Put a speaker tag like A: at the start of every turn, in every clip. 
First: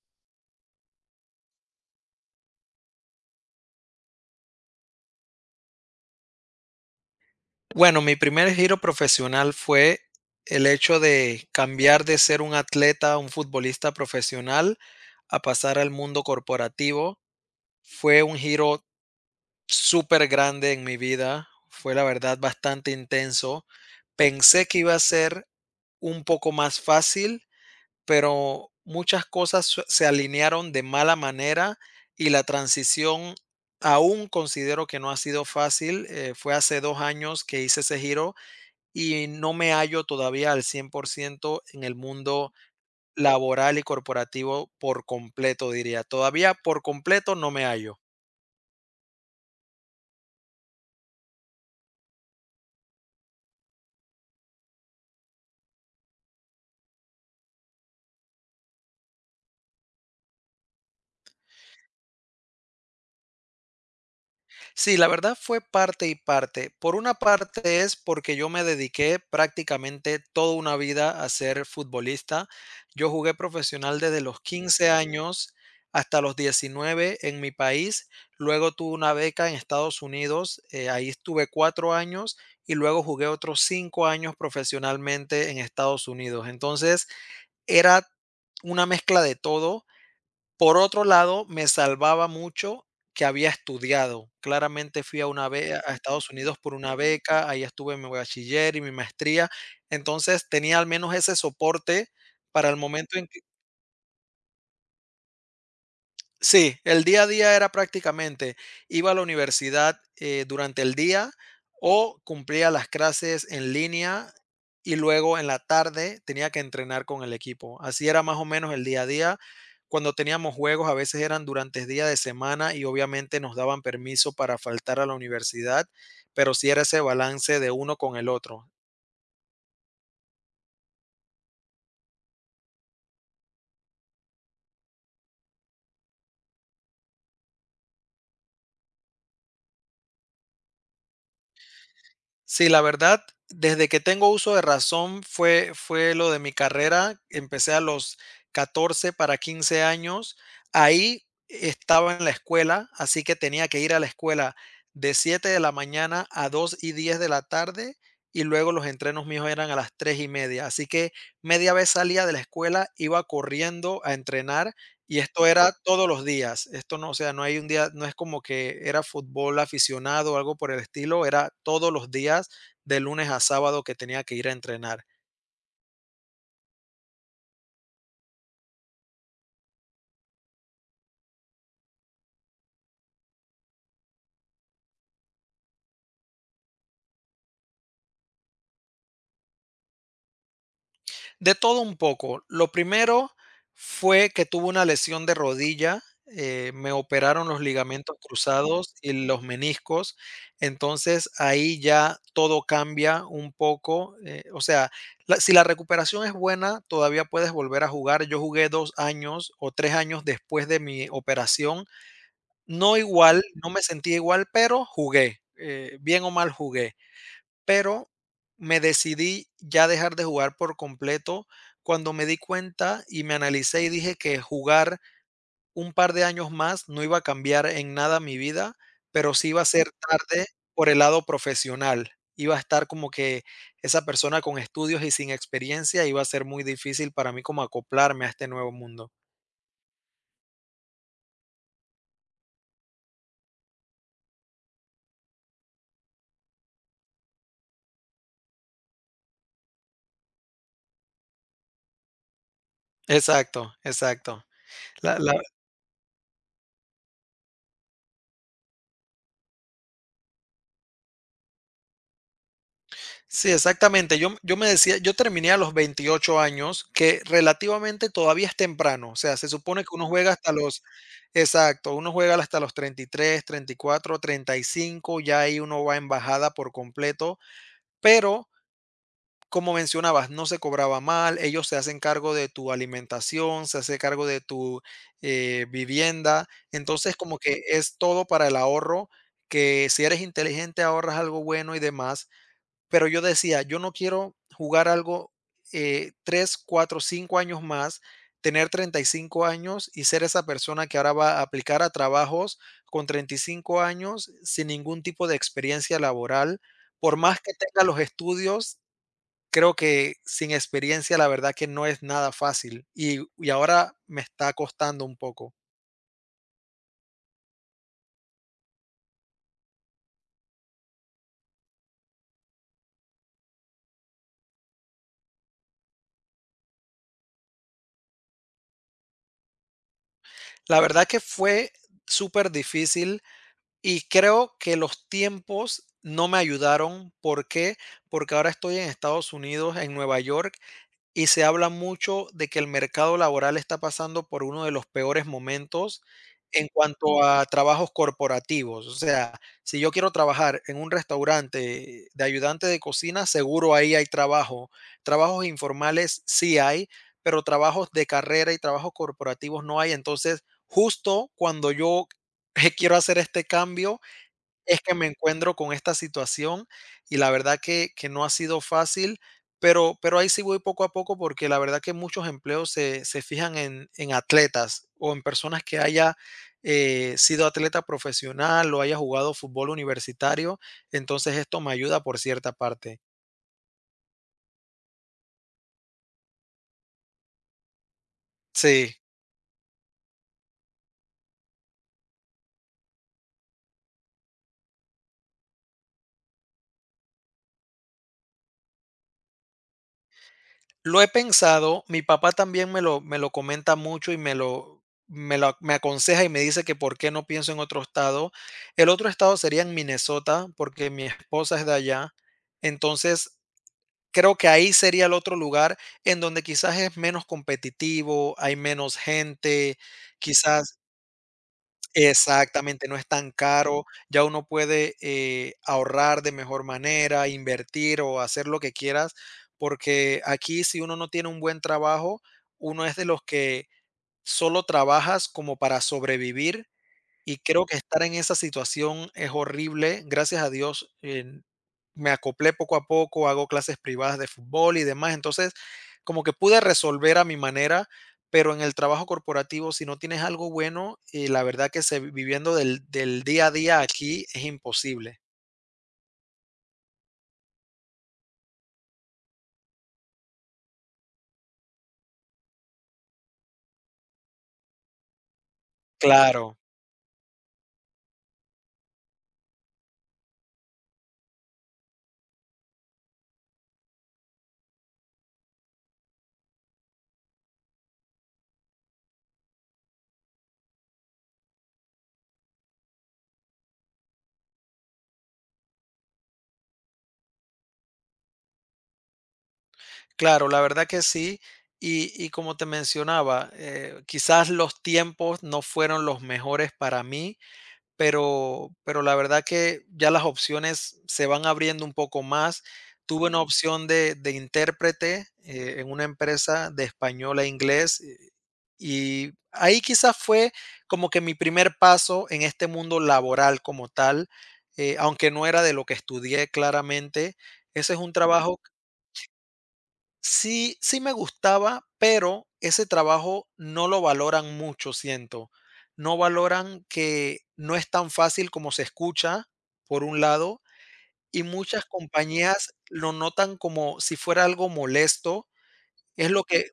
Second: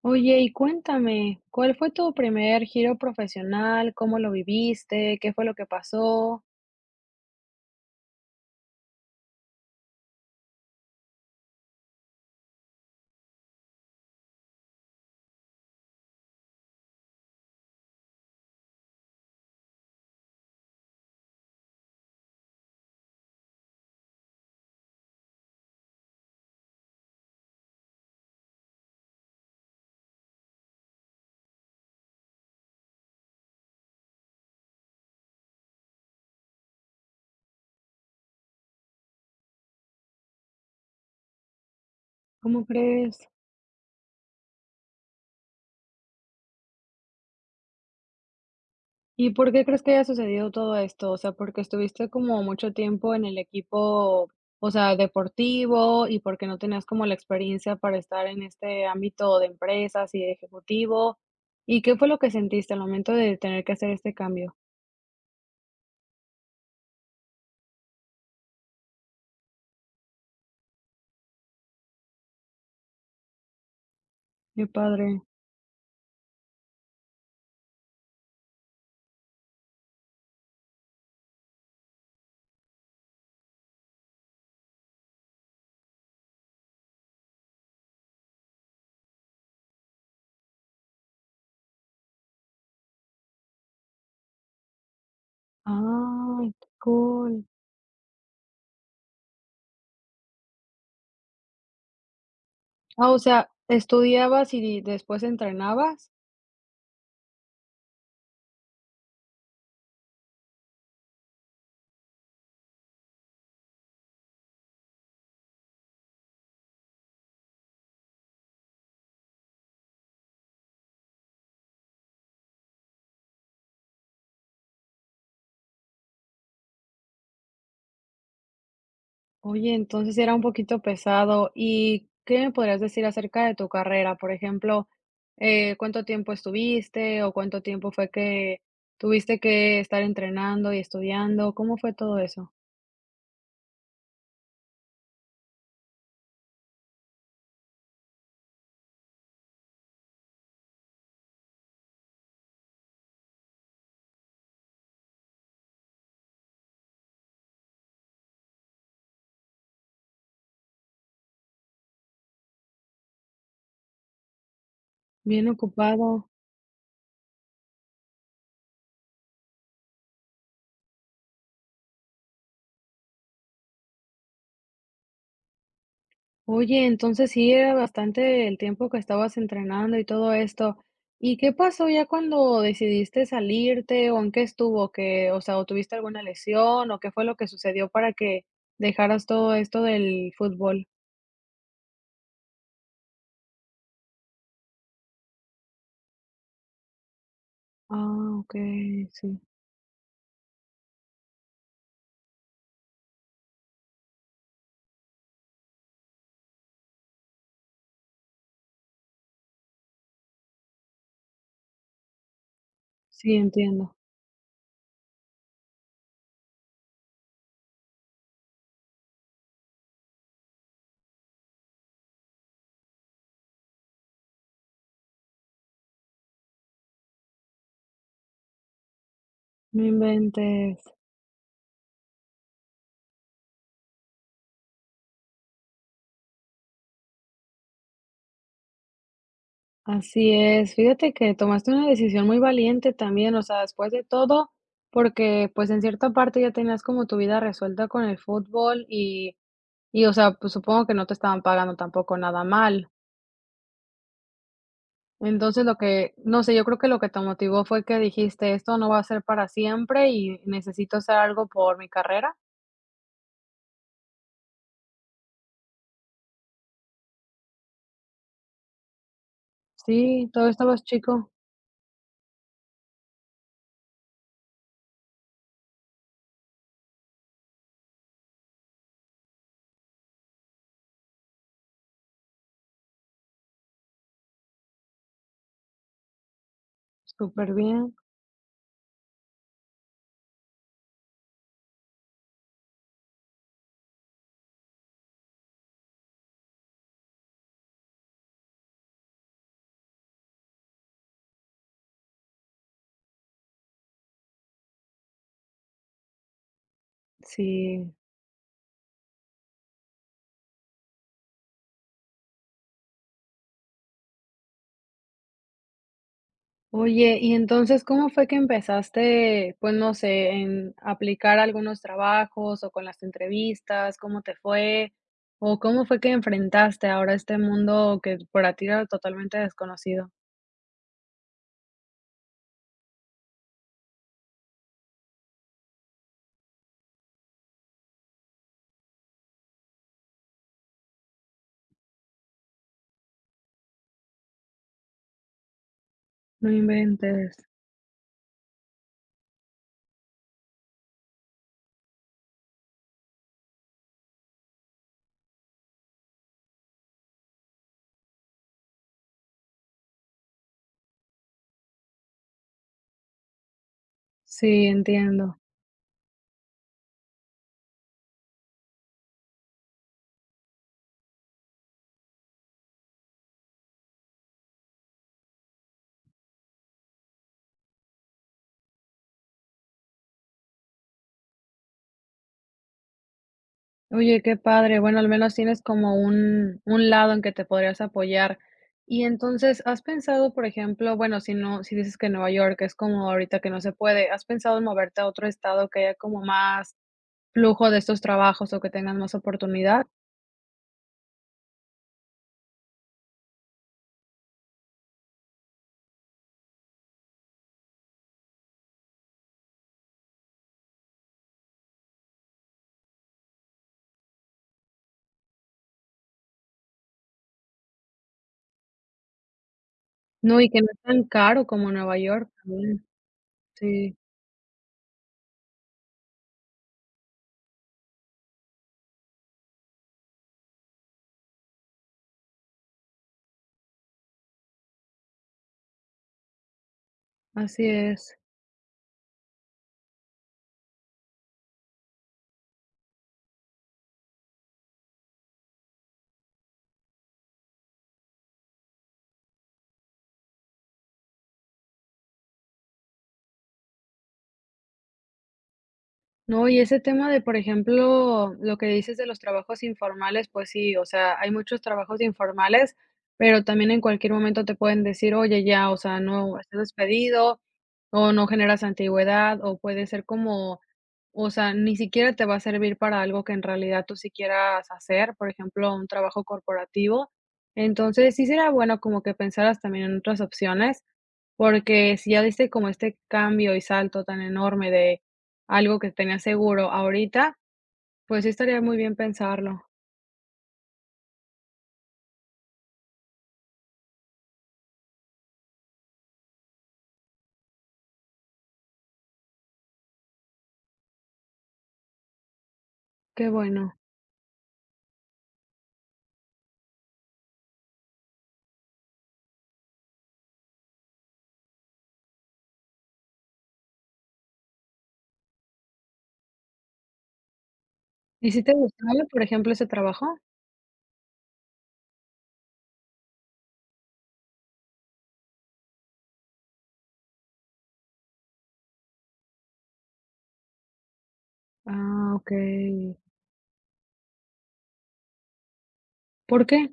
A: Oye, y cuéntame, ¿cuál fue tu primer giro profesional? ¿Cómo lo viviste? ¿Qué fue lo que pasó?
B: Bueno, mi primer giro profesional fue el hecho de cambiar de ser un atleta, un futbolista profesional, a pasar al mundo corporativo. Fue un giro súper grande en mi vida, fue la verdad bastante intenso. Pensé que iba a ser un poco más fácil, pero muchas cosas se alinearon de mala manera y la transición aún considero que no ha sido fácil. Fue hace 2 años que hice ese giro y no me hallo todavía al 100% en el mundo
A: ¿Cómo crees?
B: laboral y corporativo por completo, diría. Todavía por completo no me hallo.
A: ¿Y por qué crees que haya sucedido todo esto? O sea, porque estuviste como mucho tiempo en el equipo, o sea, deportivo y porque no tenías como la experiencia para estar en este ámbito de empresas y de ejecutivo. ¿Y qué fue lo que sentiste al momento de tener que hacer este cambio?
B: Sí, la verdad fue parte y parte. Por una parte es porque yo me dediqué prácticamente toda una vida a ser futbolista. Yo jugué profesional desde los
A: Qué
B: quince
A: padre.
B: años hasta los 19 en mi país. Luego tuve una beca en Estados Unidos. Ahí estuve 4 años y luego jugué otros 5 años profesionalmente en Estados Unidos. Entonces era una mezcla de todo. Por otro lado, me salvaba mucho que había estudiado. Claramente fui a una be a Estados
A: Ah,
B: Unidos por una
A: cool.
B: beca, ahí estuve en mi bachiller y mi maestría. Entonces, tenía al menos ese soporte para el
A: Ah, o
B: momento en.
A: sea, ¿estudiabas y después entrenabas?
B: Sí, el día a día era prácticamente, iba a la universidad, durante el día o cumplía las clases en línea y luego en la tarde tenía que entrenar con el equipo. Así era más o menos el día a día. Cuando teníamos juegos, a veces eran durante el día de semana y obviamente nos daban permiso para faltar a la universidad, pero sí era ese balance de uno con el otro.
A: Oye, entonces era un poquito pesado. ¿Y qué me podrías decir acerca de tu carrera? Por ejemplo, ¿cuánto tiempo estuviste o cuánto tiempo fue que tuviste que estar entrenando y estudiando? ¿Cómo fue todo eso?
B: Sí, la verdad, desde que tengo uso de razón fue lo de mi carrera. Empecé a los 14 para 15 años. Ahí estaba en la escuela, así que tenía que ir a la escuela de 7 de la mañana a 2:10 de la tarde, y luego los entrenos míos eran a las 3:30. Así que media vez salía de la escuela, iba corriendo a entrenar y
A: Bien
B: esto era todos los
A: ocupado.
B: días. Esto no, o sea, no hay un día, no es como que era fútbol aficionado o algo por el estilo, era todos los días, de lunes a sábado que tenía que ir a entrenar.
A: Oye, entonces sí era bastante el tiempo que estabas entrenando y todo esto. ¿Y qué pasó ya cuando decidiste salirte o en qué estuvo que, o sea, o tuviste alguna lesión o qué fue lo que sucedió para que dejaras todo esto del fútbol?
B: De todo un poco. Lo primero fue que tuve una lesión de rodilla, me operaron los ligamentos
A: Ah,
B: cruzados
A: okey,
B: y
A: sí,
B: los meniscos, entonces ahí ya todo cambia un poco, o sea, si la recuperación es buena, todavía puedes volver a jugar. Yo jugué 2 años o 3 años después de mi operación, no
A: sí,
B: igual, no me
A: entiendo.
B: sentía igual, pero jugué, bien o mal jugué. Pero me decidí ya dejar de jugar por completo cuando me di cuenta y me analicé y dije que jugar un par de años más no iba a cambiar en nada mi vida, pero sí iba a
A: No
B: ser tarde
A: inventes,
B: por el lado profesional. Iba a estar como que esa persona con estudios y sin experiencia iba a ser muy difícil para mí como acoplarme a este nuevo mundo.
A: así es. Fíjate que tomaste una decisión muy valiente también, o sea, después de todo, porque, pues, en cierta parte ya tenías como tu vida resuelta con el fútbol y o sea, pues, supongo que no te estaban pagando tampoco nada mal.
B: Exacto, exacto. La, la
A: Entonces, lo que no sé, yo creo que lo que te motivó fue que dijiste: "Esto no va a ser para siempre y necesito hacer algo por mi carrera".
B: Sí, exactamente. Yo me decía, yo terminé a los 28 años, que relativamente todavía es temprano. O sea, se supone que uno
A: Sí,
B: juega
A: todo
B: hasta los,
A: estabas chico,
B: exacto, uno juega hasta los 30, treinta y tres, treinta y cuatro, treinta y cinco, ya ahí uno va en bajada por completo. Pero, como mencionabas, no se cobraba mal, ellos se hacen cargo de tu alimentación, se hace cargo de tu vivienda. Entonces, como
A: súper
B: que
A: bien.
B: es todo para el ahorro, que si eres inteligente ahorras algo bueno y demás. Pero yo decía, yo no quiero jugar algo, 3, 4, 5 años más, tener 35 años y ser esa persona que ahora va a aplicar a trabajos con 35 años sin ningún tipo de experiencia laboral. Por más que tenga
A: Sí.
B: los estudios, creo que sin experiencia la verdad que no es nada fácil y ahora me está costando un poco.
A: Oye, y entonces, ¿cómo fue que empezaste, pues no sé, en aplicar algunos trabajos o con las entrevistas? ¿Cómo te fue? ¿O cómo fue que enfrentaste ahora este mundo que para ti era totalmente desconocido?
B: La verdad que fue súper difícil. Y creo que los tiempos no me ayudaron. ¿Por qué? Porque ahora estoy en Estados Unidos, en Nueva York, y se habla mucho de que el mercado laboral está pasando por uno de los peores momentos
A: No
B: en cuanto
A: inventes.
B: a trabajos corporativos. O sea, si yo quiero trabajar en un restaurante de ayudante de cocina, seguro ahí hay trabajo. Trabajos informales sí hay, pero trabajos de carrera y trabajos corporativos no hay. Entonces, justo cuando yo quiero hacer este cambio,
A: Sí,
B: es que me
A: entiendo.
B: encuentro con esta situación y la verdad que no ha sido fácil, pero ahí sí voy poco a poco, porque la verdad que muchos empleos se fijan en atletas o en personas que haya, sido atleta profesional o haya jugado fútbol universitario, entonces esto me ayuda por cierta parte.
A: Oye, qué padre. Bueno, al menos tienes como un lado en que te podrías apoyar.
B: Sí.
A: Y entonces, ¿has pensado, por ejemplo, bueno, si no, si dices que Nueva York es como ahorita que no se puede, ¿has pensado en moverte a otro estado que haya como más flujo de estos trabajos o que tengan más oportunidad?
B: Lo he pensado, mi papá también me lo comenta mucho y me aconseja y me dice que por qué no pienso en otro estado. El otro estado sería en Minnesota, porque mi esposa es de allá. Entonces, creo que ahí sería el otro lugar en donde quizás es menos competitivo, hay menos gente,
A: No, y que no
B: quizás.
A: es tan caro como Nueva York también.
B: Exactamente, no es tan caro,
A: Sí,
B: ya uno puede, ahorrar de mejor manera, invertir o hacer lo que quieras, porque aquí si uno no tiene un buen trabajo, uno es de los que solo trabajas como para sobrevivir y
A: así
B: creo que estar en
A: es.
B: esa situación es horrible. Gracias a Dios, me acoplé poco a poco, hago clases privadas de fútbol y demás. Entonces, como que pude resolver a mi manera, pero en el trabajo corporativo, si no tienes algo bueno, y la verdad que se, viviendo del día a día aquí es imposible.
A: No, y ese tema de, por ejemplo, lo que dices de los trabajos informales, pues sí, o sea, hay muchos trabajos informales, pero también en cualquier momento te pueden decir, oye, ya, o sea, no,
B: Claro,
A: estás despedido, o no generas antigüedad, o puede ser como, o sea, ni siquiera te va a servir para algo que en realidad tú sí quieras hacer, por ejemplo, un trabajo corporativo. Entonces, sí sería bueno como que pensaras también en otras opciones, porque si ya diste como este cambio y salto tan enorme de algo que tenía seguro. Ahorita, pues sí estaría muy bien pensarlo.
B: claro, la verdad que sí. Y como te mencionaba, quizás los tiempos no fueron los mejores para mí. Pero la verdad que ya las opciones se van abriendo un poco más. Tuve
A: Qué
B: una
A: bueno.
B: opción de intérprete, en una empresa de español a inglés, y ahí quizás fue como que mi primer paso en este mundo laboral como tal, aunque no era de lo que estudié claramente. Ese es un
A: ¿Y si te
B: trabajo.
A: gustaba, por ejemplo, ese trabajo?
B: Sí, sí me gustaba, pero ese trabajo no lo valoran mucho, siento. No valoran que no es tan fácil como se escucha, por un lado, y muchas
A: Ah,
B: compañías
A: okey.
B: lo notan como si fuera algo molesto. Es lo
A: ¿Por qué?
B: que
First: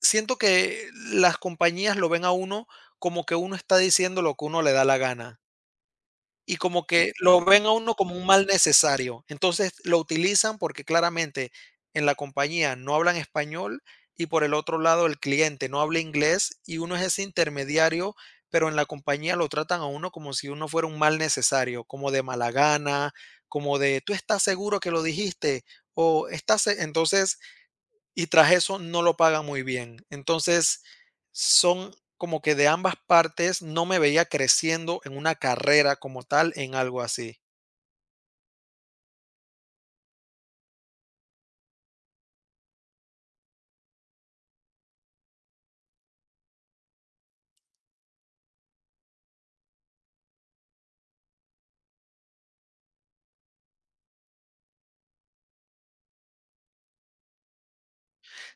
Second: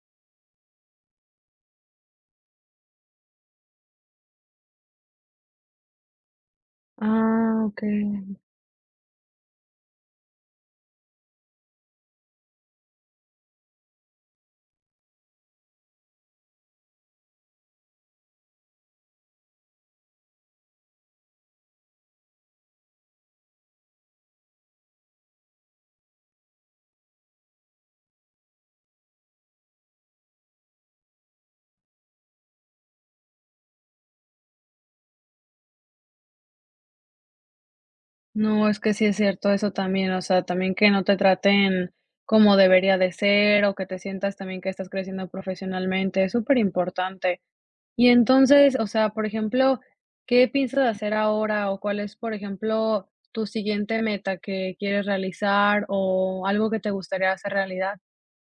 B: siento que las compañías lo ven a uno como que uno está diciendo lo que uno le da la gana. Y como que lo
A: Ah,
B: ven a uno
A: okey.
B: como un mal necesario. Entonces lo utilizan porque claramente en la compañía no hablan español y por el otro lado el cliente no habla inglés y uno es ese intermediario, pero en la compañía lo tratan a uno como si uno fuera un mal necesario, como de mala gana, como de tú estás seguro que lo dijiste o estás, se-". Entonces y tras eso no lo pagan muy bien. Entonces, son como que de ambas partes no me veía creciendo en una carrera como tal en algo así.
A: No, es que sí es cierto eso también, o sea, también que no te traten como debería de ser, o que te sientas también que estás creciendo profesionalmente, es súper importante. Y entonces, o sea, por ejemplo, ¿qué piensas hacer ahora? O cuál es, por ejemplo, tu siguiente meta que quieres realizar o algo que te gustaría hacer realidad.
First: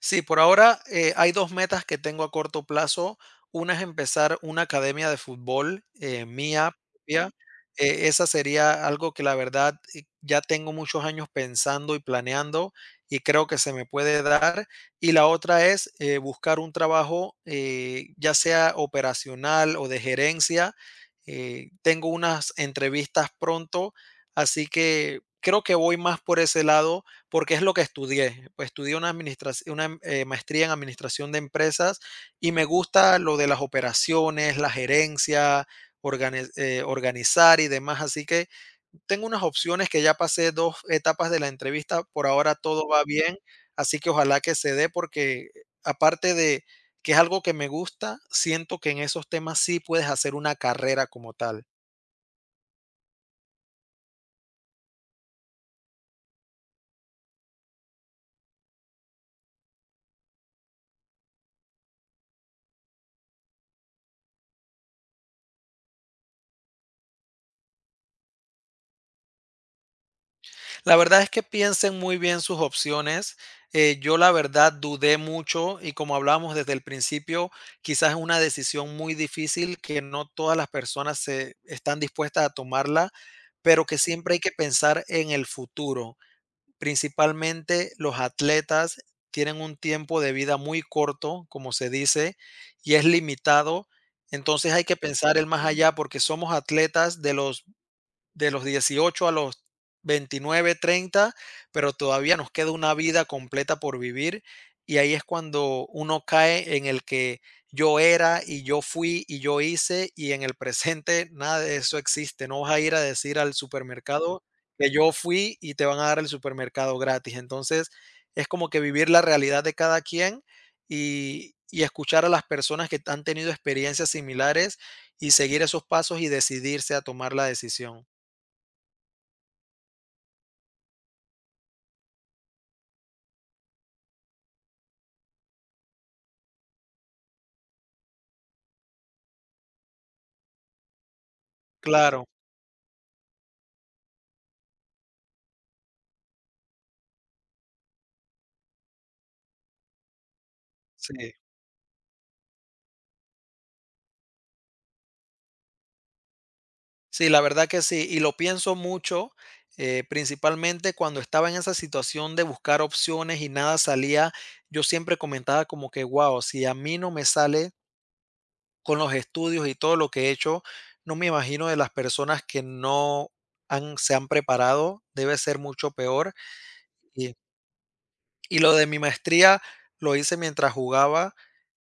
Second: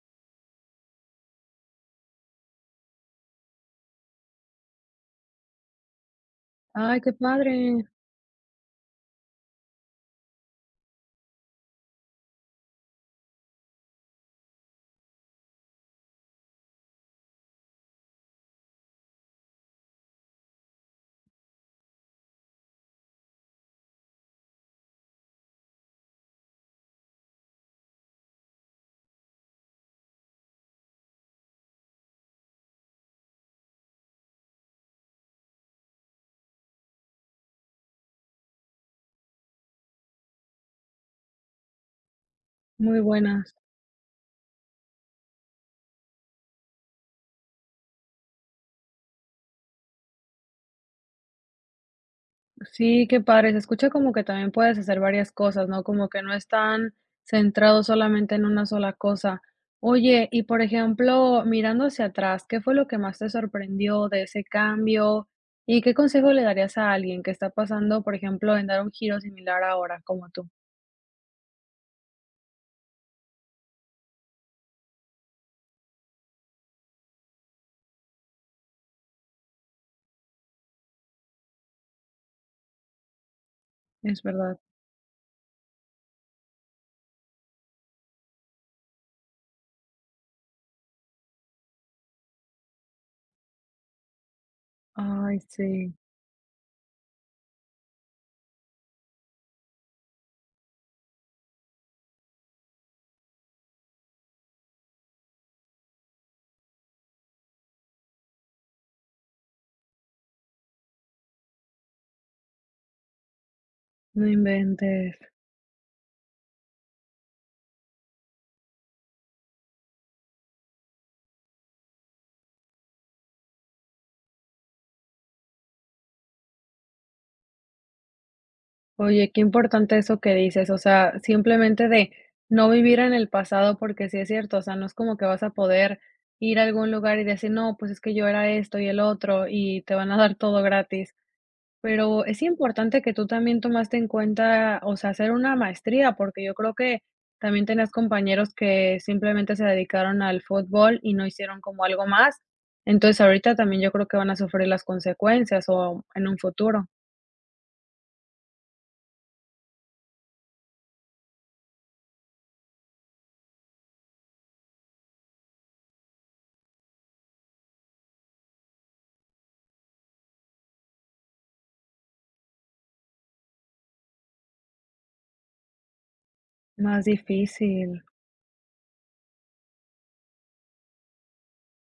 B: Sí, por ahora hay dos metas que tengo a corto plazo. Una es empezar una academia de fútbol mía
A: Ay, qué
B: propia.
A: padre,
B: Esa sería algo que la verdad ya tengo muchos años pensando y planeando y creo que se me puede dar. Y la otra es buscar un trabajo, ya sea operacional o de gerencia. Tengo unas entrevistas pronto, así que creo que voy más por ese lado porque es lo que estudié. Pues estudié una maestría en administración de empresas y me gusta lo de las operaciones, la gerencia, organizar y demás. Así que tengo unas opciones que ya pasé dos etapas de la entrevista, por ahora todo
A: muy
B: va bien,
A: buenas.
B: así que ojalá que se dé porque aparte de que es algo que me gusta, siento que en esos temas sí puedes hacer una carrera como tal.
A: Sí, qué padre. Se escucha como que también puedes hacer varias cosas, ¿no? Como que no están centrados solamente en una sola cosa. Oye, y por ejemplo, mirando hacia atrás, ¿qué fue lo que más te sorprendió de ese cambio? ¿Y qué consejo le darías a alguien que está pasando, por ejemplo, en dar un giro similar ahora, como tú?
B: La verdad es que piensen muy bien sus opciones. Yo la verdad dudé mucho y como hablábamos desde el principio, quizás es una decisión muy difícil que no todas las personas se están dispuestas a tomarla, pero que
A: Es
B: siempre hay que
A: verdad.
B: pensar en el futuro. Principalmente los atletas tienen un tiempo de vida muy corto, como se dice, y es limitado. Entonces hay que pensar
A: Ay,
B: el más
A: sí,
B: allá porque somos atletas de los 18 a los 29, 30, pero todavía nos queda una vida completa por vivir. Y ahí es cuando uno cae en el que yo era y yo fui y yo hice y en el presente nada de eso existe. No vas a ir a decir al
A: no
B: supermercado que yo
A: inventes.
B: fui y te van a dar el supermercado gratis. Entonces es como que vivir la realidad de cada quien y escuchar a las personas que han tenido experiencias similares y seguir esos pasos y decidirse a tomar la decisión.
A: Oye, qué importante eso que dices, o sea, simplemente de no vivir en el pasado, porque sí es cierto, o sea, no es como que vas a poder ir a algún lugar y decir, no, pues es que yo era esto y el otro, y te van a dar todo gratis. Pero
B: Claro,
A: es importante que tú también tomaste en cuenta, o sea, hacer una maestría, porque yo creo que también tenías compañeros que simplemente se dedicaron al fútbol y no
B: sí.
A: hicieron como algo más. Entonces ahorita también yo creo que van a sufrir las consecuencias o en un futuro
B: Sí, la verdad que sí, y lo pienso mucho, principalmente cuando estaba en esa situación de buscar opciones y nada salía, yo siempre comentaba como que, guau, si a mí no me sale con los estudios y todo lo que he hecho, no me imagino de las personas que no han, se han preparado, debe ser mucho peor.
A: más
B: Y,
A: difícil.
B: y lo de mi maestría lo hice mientras jugaba.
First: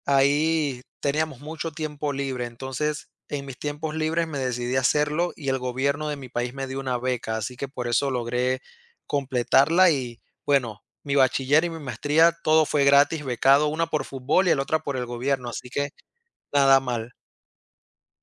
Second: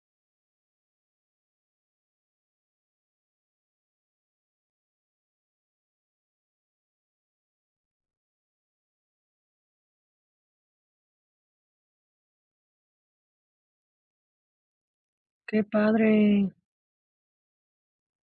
B: Ahí teníamos mucho tiempo libre, entonces en mis tiempos libres me decidí a hacerlo y el gobierno de mi país me dio una beca, así que por eso logré completarla y bueno, mi bachiller y mi maestría, todo fue gratis, becado, una por fútbol y la otra por el gobierno,
A: Qué
B: así que
A: padre.
B: nada mal.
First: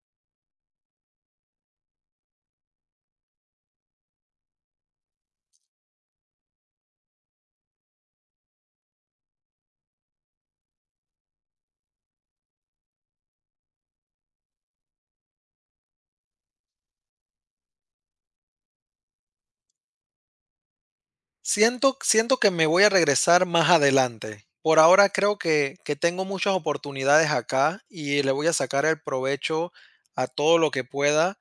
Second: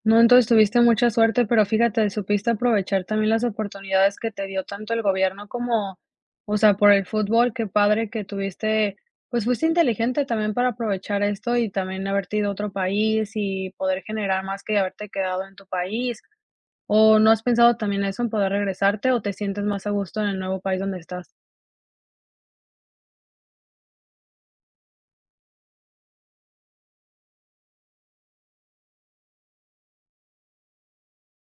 A: No, entonces tuviste mucha suerte, pero fíjate, supiste aprovechar también las oportunidades que te dio tanto el gobierno como, o sea, por el fútbol, qué padre que tuviste, pues fuiste inteligente también para aprovechar esto y también haberte ido a otro país y poder generar más que haberte quedado en tu país. ¿O no has pensado también eso en poder regresarte o te sientes más a gusto en el nuevo país donde estás?
B: Siento que me voy a regresar más adelante. Por ahora creo que tengo muchas oportunidades acá y le voy a sacar el provecho a todo lo que pueda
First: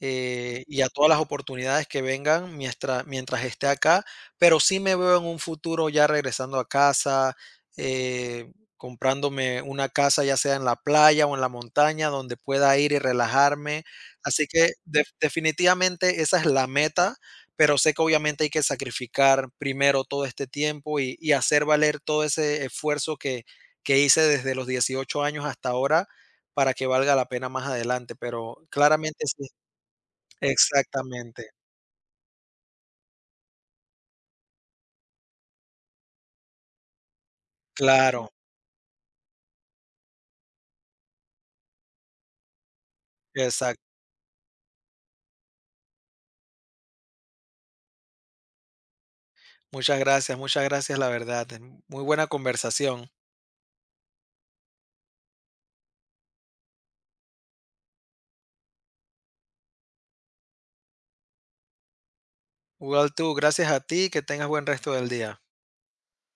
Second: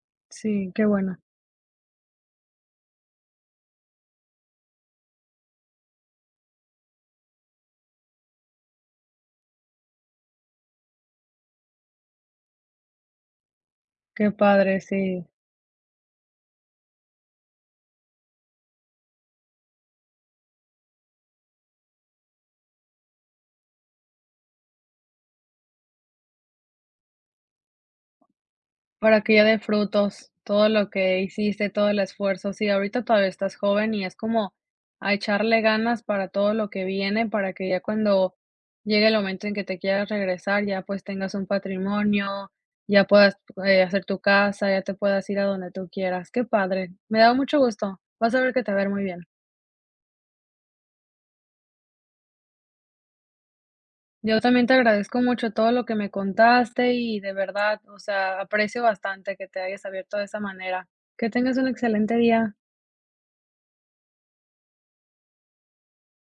A: Sí,
B: y
A: qué
B: a todas
A: bueno,
B: las oportunidades que vengan mientras esté acá, pero sí me veo en un futuro ya regresando a casa, eh, comprándome una casa ya sea en la playa o en la montaña donde pueda ir y relajarme.
A: qué
B: Así que
A: padre, sí.
B: definitivamente esa es la meta, pero sé que obviamente hay que sacrificar primero todo este tiempo y hacer valer todo ese esfuerzo que hice desde los 18 años hasta ahora para que valga la pena más adelante, pero
A: Para
B: claramente
A: que ya
B: sí.
A: dé frutos todo lo que
B: Exactamente,
A: hiciste, todo el esfuerzo. Sí, ahorita todavía estás joven y es como a echarle ganas para todo lo que viene, para que ya
B: claro,
A: cuando llegue el momento en que te quieras regresar, ya pues tengas un patrimonio, ya puedas,
B: exacto.
A: hacer tu casa, ya te puedas ir a donde tú quieras. Qué padre, me da mucho gusto. Vas a ver que te va a ir muy bien.
B: Muchas gracias, la verdad. Muy buena conversación.
A: Yo también te agradezco mucho todo lo que me contaste y de verdad, o sea, aprecio bastante que te hayas abierto de esa manera. Que tengas un excelente día.
B: Igual tú, gracias a ti, que tengas buen resto del día.